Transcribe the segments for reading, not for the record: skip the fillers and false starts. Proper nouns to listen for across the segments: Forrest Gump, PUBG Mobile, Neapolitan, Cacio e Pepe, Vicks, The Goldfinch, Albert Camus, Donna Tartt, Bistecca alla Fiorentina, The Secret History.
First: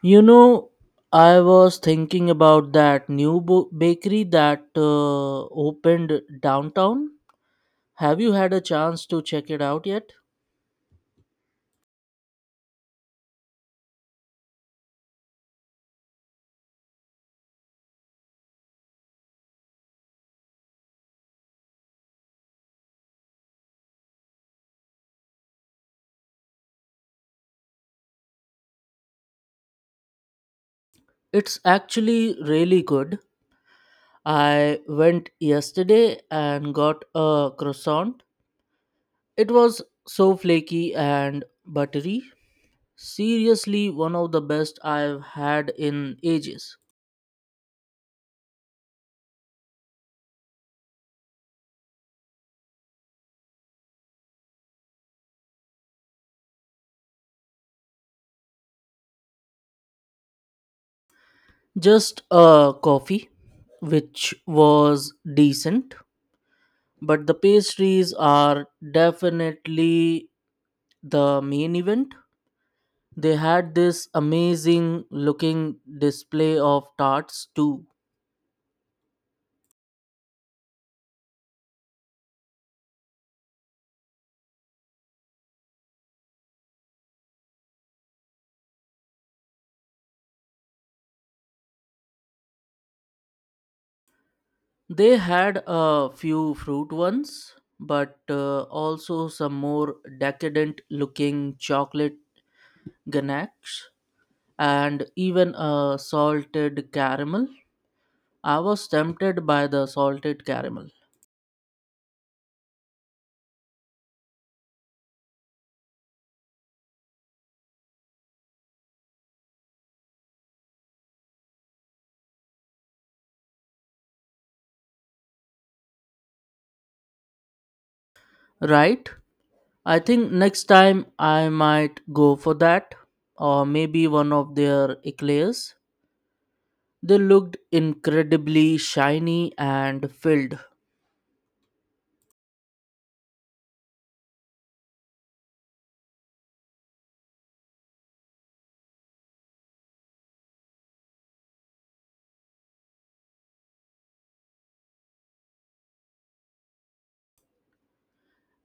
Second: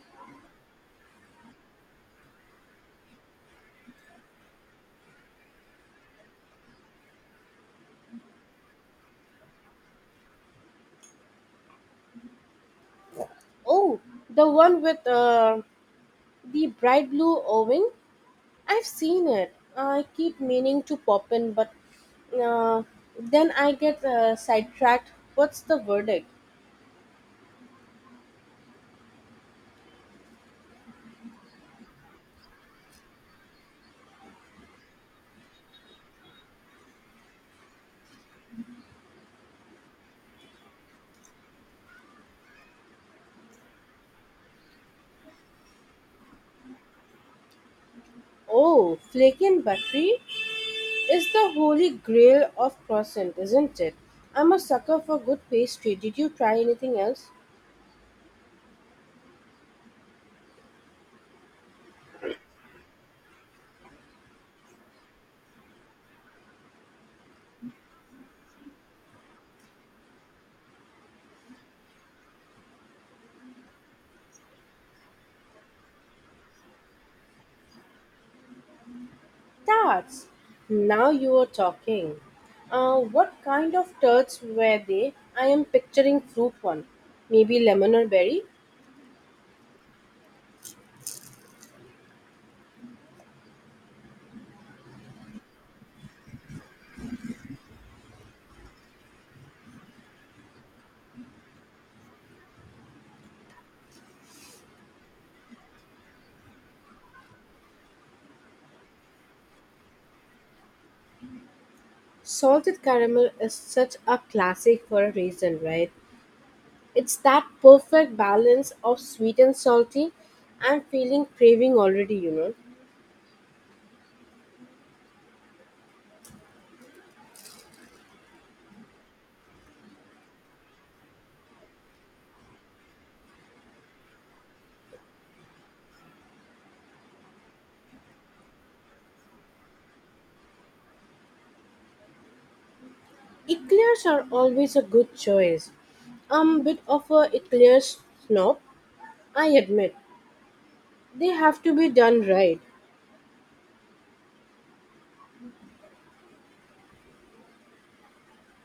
You know, I was thinking about that new bakery that opened downtown. Have you had a chance to check it out yet? Oh, the one with the bright blue oven. I've seen it. I keep meaning to pop in, but uh, then I get sidetracked. What's the verdict? It's actually really good. I went yesterday and got a croissant. It was so flaky and buttery. Seriously, one of the best I've had in ages. Oh, flaky and buttery is the holy grail of croissant, isn't it? I'm a sucker for good pastry. Did you try anything else? Just a coffee, which was decent. But the pastries are definitely the main event. They had this amazing looking display of tarts too. Tarts. Now you are talking. What kind of tarts were they? I am picturing fruit one. Maybe lemon or berry? They had a few fruit ones, but also some more decadent looking chocolate ganache and even a salted caramel. I was tempted by the salted caramel. Salted caramel is such a classic for a reason, right? It's that perfect balance of sweet and salty. I'm feeling craving already, you know. Right? I think next time I might go for that, or maybe one of their eclairs. They looked incredibly shiny and filled. Eclairs are always a good choice. I'm a bit of a eclairs snob, I admit. They have to be done right.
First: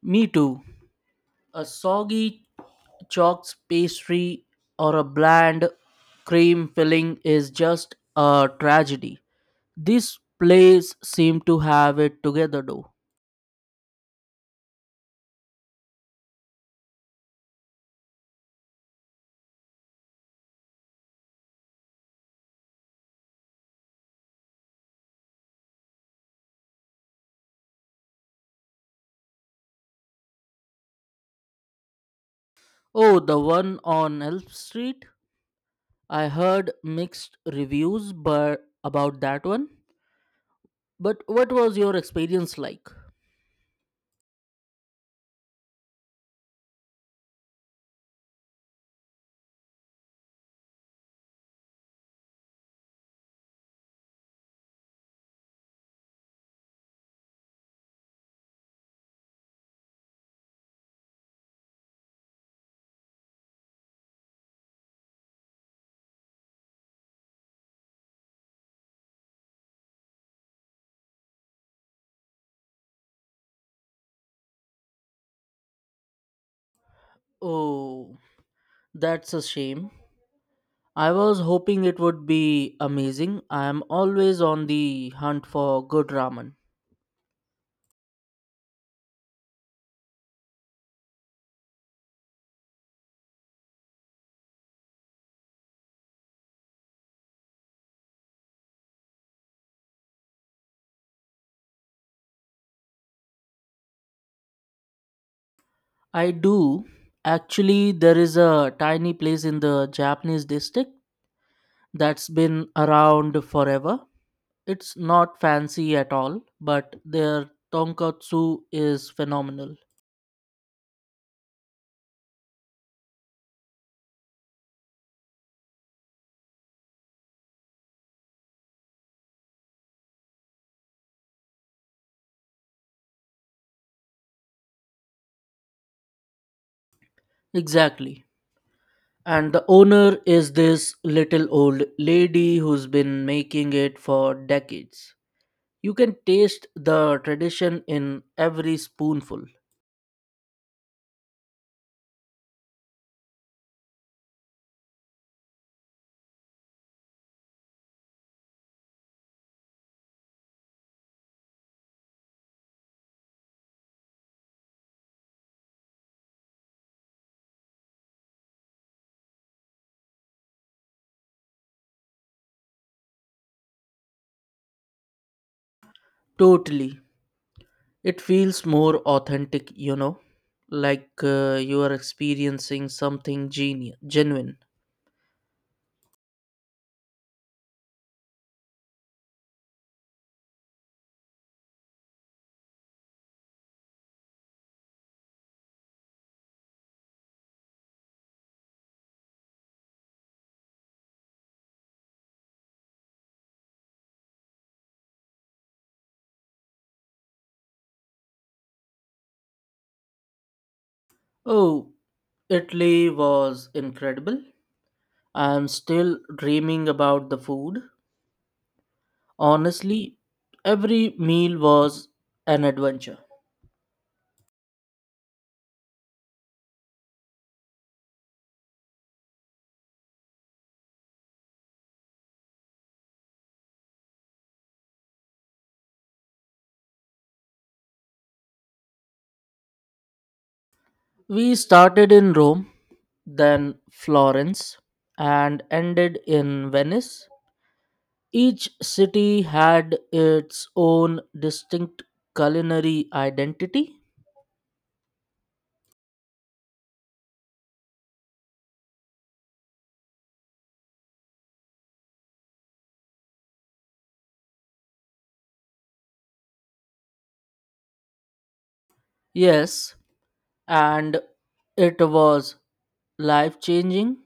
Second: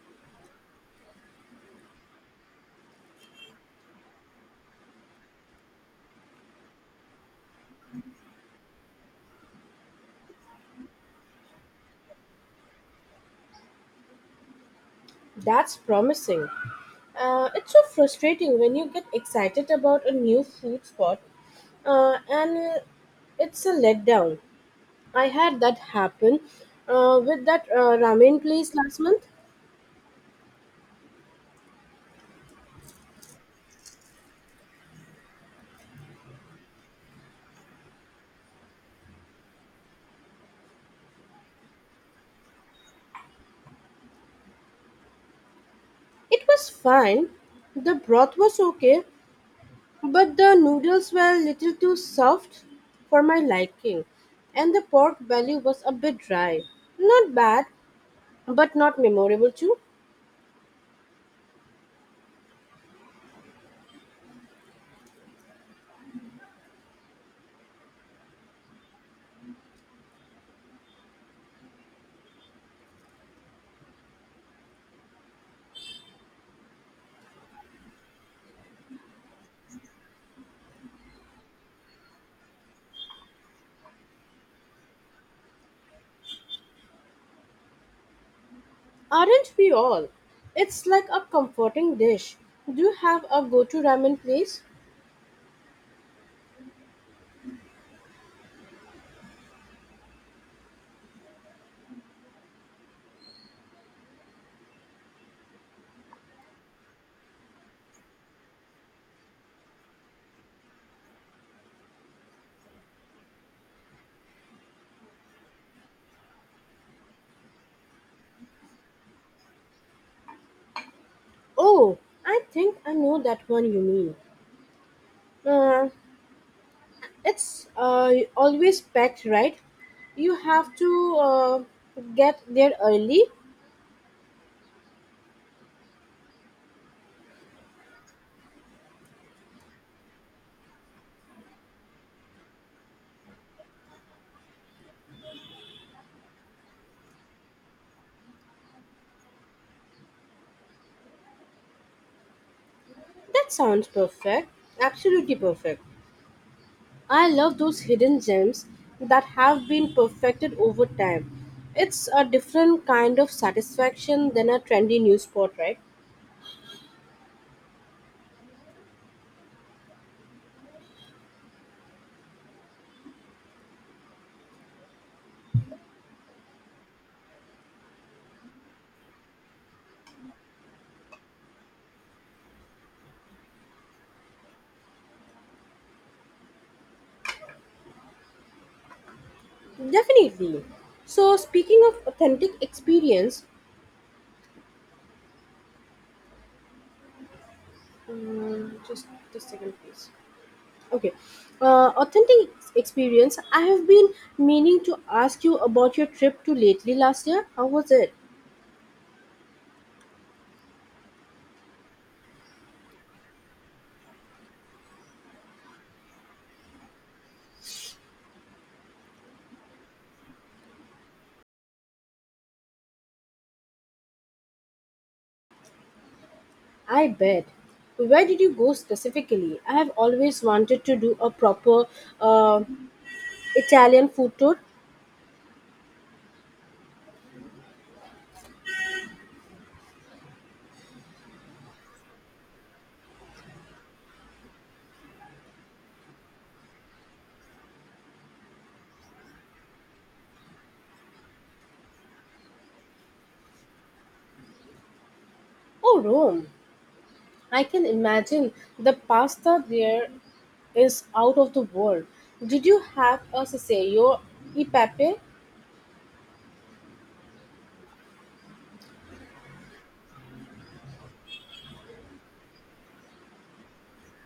Me too. A soggy chalks pastry or a bland cream filling is just a tragedy. This place seemed to have it together though. That's promising. It's so frustrating when you get excited about a new food spot and it's a letdown. I had that happen with that ramen place last month. Oh, the one on Elm Street? I heard mixed reviews but about that one. But what was your experience like? It was fine. The broth was okay, but the noodles were a little too soft for my liking, and the pork belly was a bit dry. Not bad, but not memorable too. Oh, that's a shame. I was hoping it would be amazing. I am always on the hunt for good ramen. Aren't we all? It's like a comforting dish. Do you have a go to ramen place? I do. Actually, there is a tiny place in the Japanese district that's been around forever. It's not fancy at all, but their tonkatsu is phenomenal. Oh, I think I know that one you mean. Uh, It's always packed, right? You have to uh, get there early. Exactly. And the owner is this little old lady who's been making it for decades. You can taste the tradition in every spoonful. That sounds perfect. Absolutely perfect. I love those hidden gems that have been perfected over time. It's a different kind of satisfaction than a trendy new spot, right? Totally. It feels more authentic, you know, like you are experiencing something genuine. Definitely. So, speaking of authentic experience, just a second, please. Okay. Authentic experience. I have been meaning to ask you about your trip to lately last year. How was it? Oh, Italy was incredible. I'm still dreaming about the food. Honestly, every meal was an adventure. I bet. Where did you go specifically? I have always wanted to do a proper uh, Italian food tour. We started in Rome, then Florence, and ended in Venice. Each city had its own distinct culinary identity. Oh, Rome. I can imagine the pasta there is out of the world. Did you have a Ceseo e Pepe? Yes, and it was life changing.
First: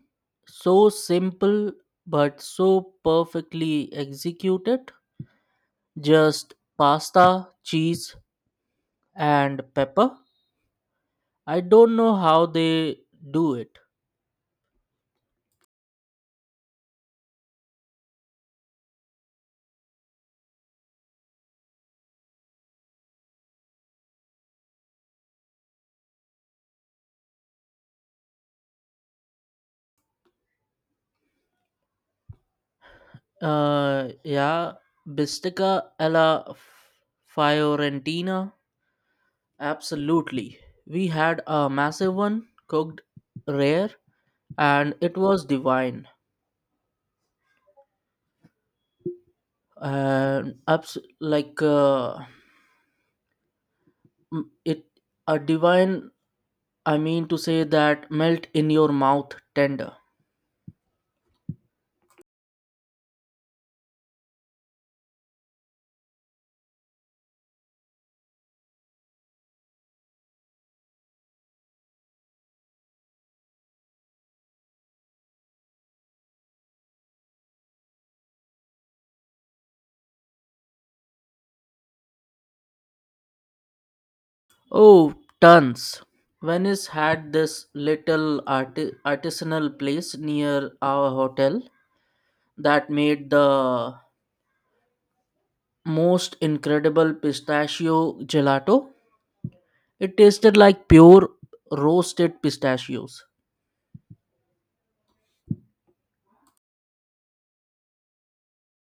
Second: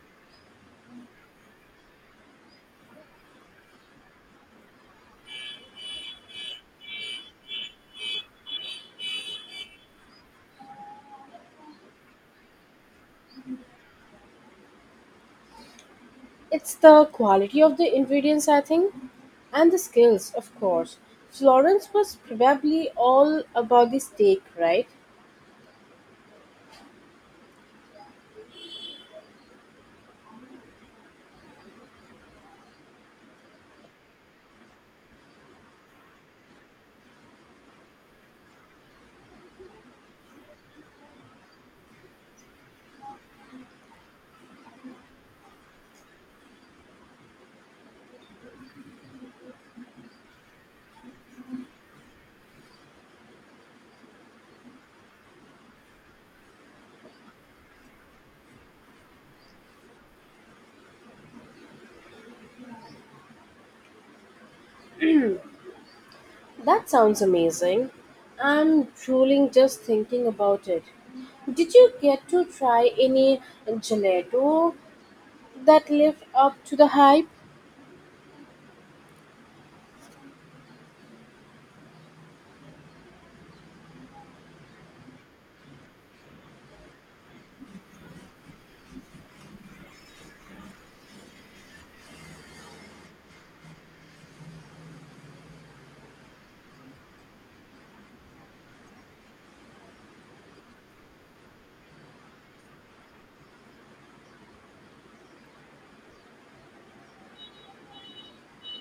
So simple, but so perfectly executed. Just pasta, cheese, and pepper. I don't know how they do it. It's the quality of the ingredients, I think, and the skills, of course. Florence was probably all about the steak, right? Yeah, Bistica alla Fiorentina. Absolutely. We had a massive one cooked rare and it was divine. And abs- like m- it a divine I mean to say that melt in your mouth tender. That sounds amazing. I'm drooling just thinking about it. Did you get to try any gelato that lived up to the hype? Oh, tons. Venice had this little artisanal place near our hotel that made the most incredible pistachio gelato. It tasted like pure roasted pistachios.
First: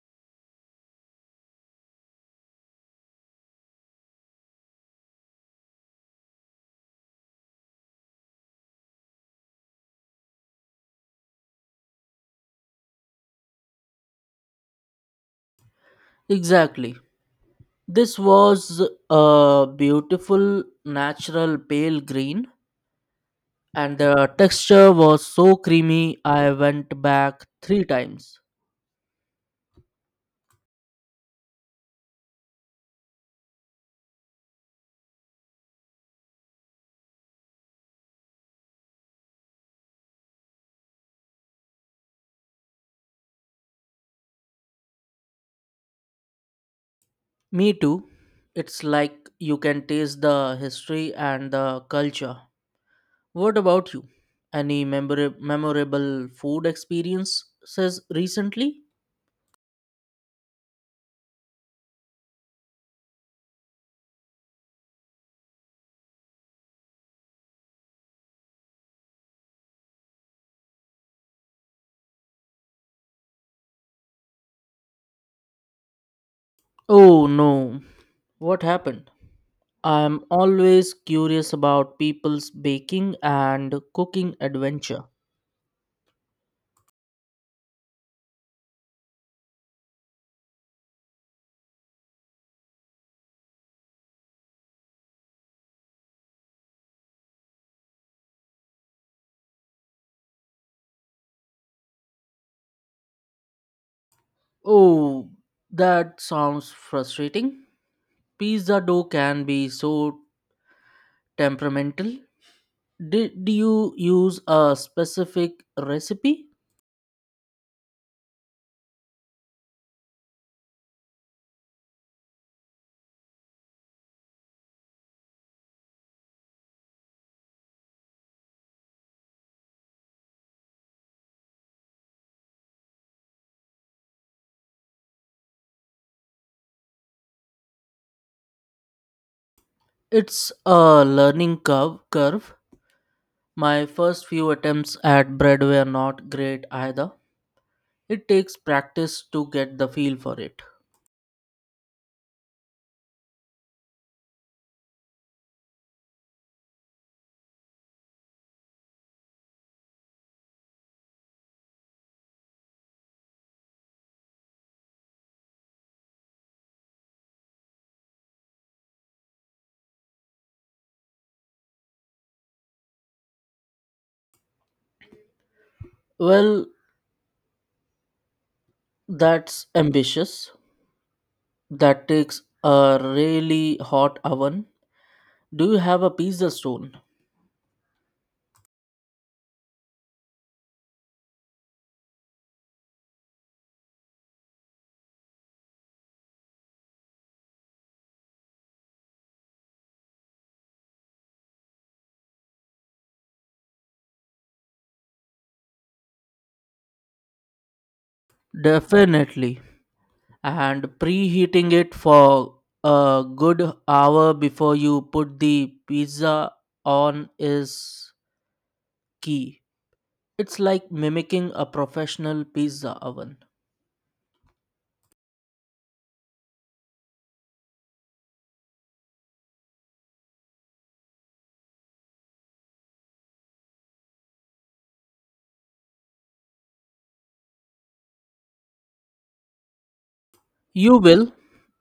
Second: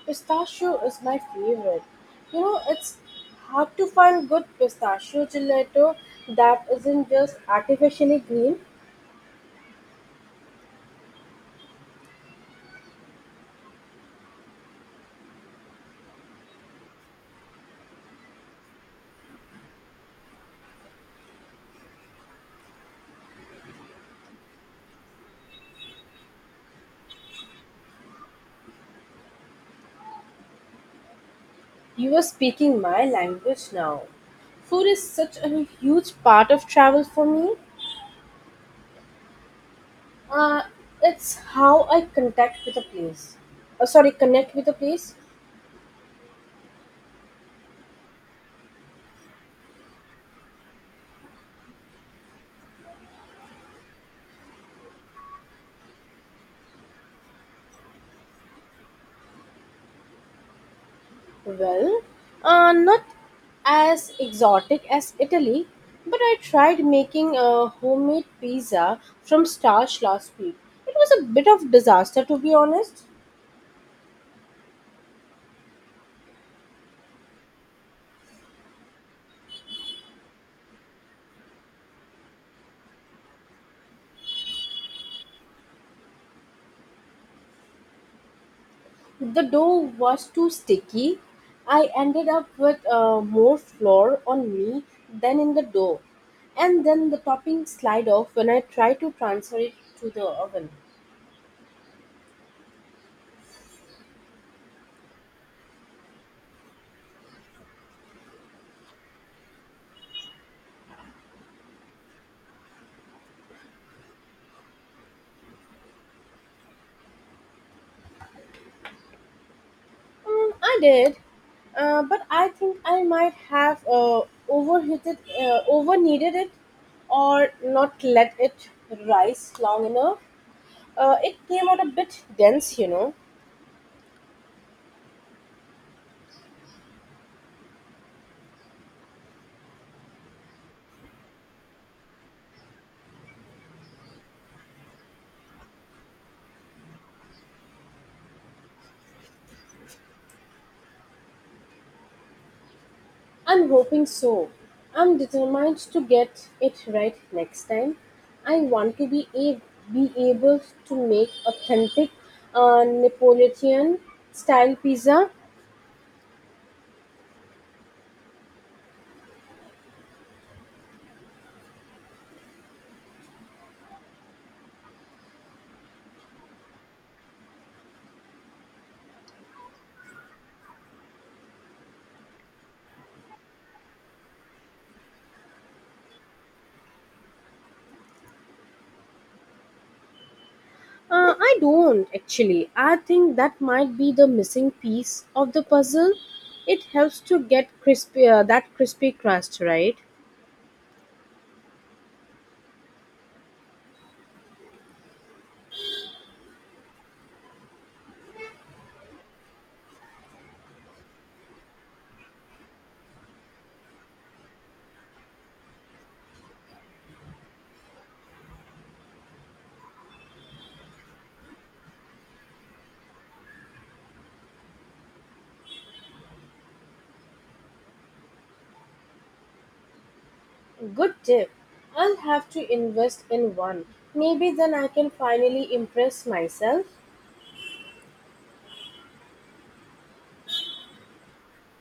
Pistachio is my favorite. You know, it's hard to find good pistachio gelato that isn't just artificially green. Exactly. This was a beautiful natural pale green and the texture was so creamy I went back 3 times. You are speaking my language now. Food is such a huge part of travel for me. Uh, it's how I contact with a place. Sorry, connect with a place. Me too. It's like you can taste the history and the culture. What about you? Any memorable food experiences recently? Well, not as exotic as Italy, but I tried making a homemade pizza from starch last week. It was a bit of disaster, to be honest. Oh no, what happened? I'm always curious about people's baking and cooking adventure. The dough was too sticky. I ended up with more flour on me than in the dough. And then the topping slide off when I tried to transfer it to the oven. Oh, that sounds frustrating. Pizza dough can be so temperamental. Did you use a specific recipe? I did, but I think I might have overheated, over kneaded it, or not let it rise long enough. It came out a bit dense, you know. It's a learning curve. My first few attempts at bread were not great either. It takes practice to get the feel for it. I'm hoping so. I'm determined to get it right next time. I want to be able to make authentic Neapolitan style pizza. Well, that's ambitious. That takes a really hot oven. Do you have a pizza stone? I don't actually. I think that might be the missing piece of the puzzle. It helps to get crispy that crispy crust, right? Definitely. And preheating it for a good hour before you put the pizza on is key. It's like mimicking a professional pizza oven. Good tip. I'll have to invest in one. Maybe then I can finally impress myself. You will.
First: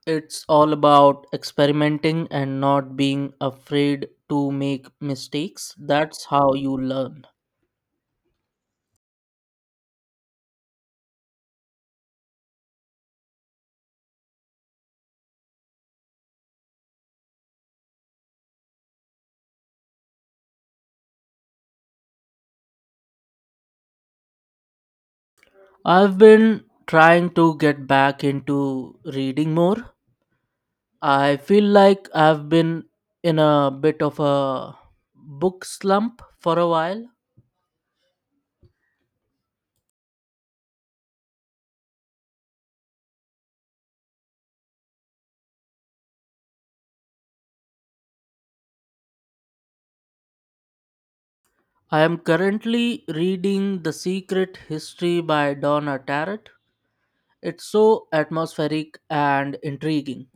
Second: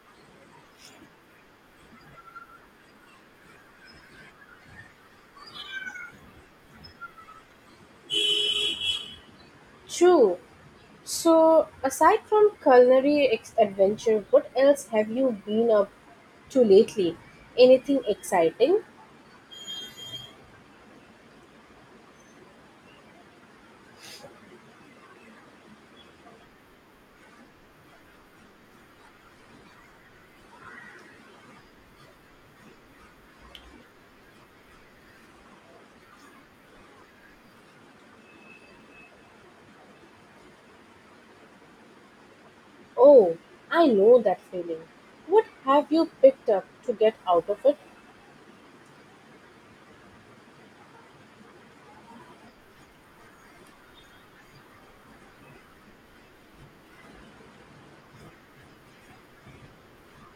It's all about experimenting and not being afraid to make mistakes. That's how you learn. True. So, aside from adventure, what else have you been up to lately? Anything exciting? I've been trying to get back into reading more. I feel like I've been in a bit of a book slump for a while. Oh, I know that feeling. What have you picked up to get out of it? I am currently reading The Secret History by Donna Tartt. It's so atmospheric and intriguing.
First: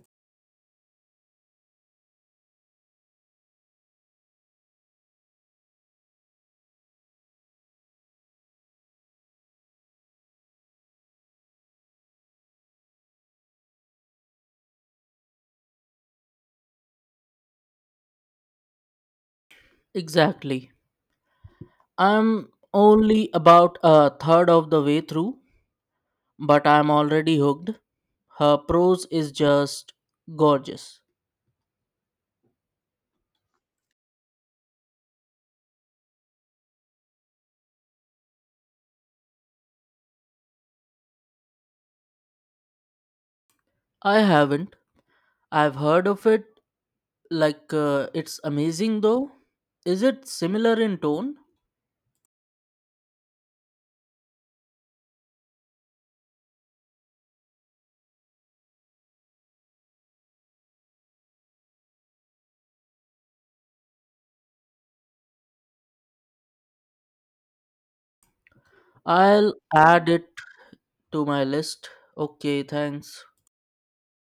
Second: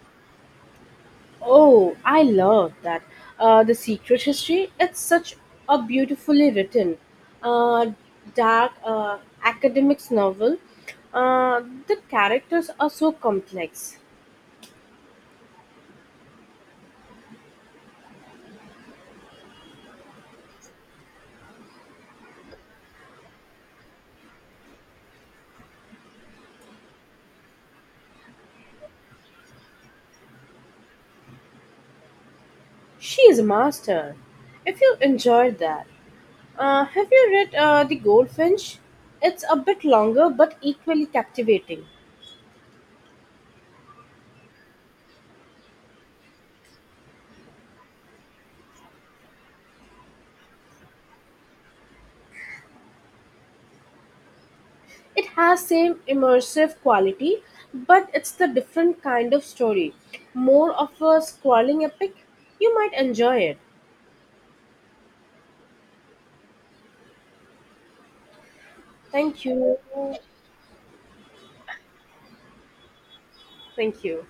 Oh, I love that. The Secret History, it's such a beautifully written, uh, dark academics novel. The characters are so complex. Exactly. I'm only about a third of the way through, but I'm already hooked. Her prose is just gorgeous. She is a master. If you enjoyed that, have you read The Goldfinch? It's a bit longer but equally captivating. I haven't. I've heard of it. Like, it's amazing though. Is it similar in tone? It has same immersive quality, but it's the different kind of story. More of a scrolling epic. You might enjoy it. Thank I'll you. add it to my list. Okay, thanks. Thank you.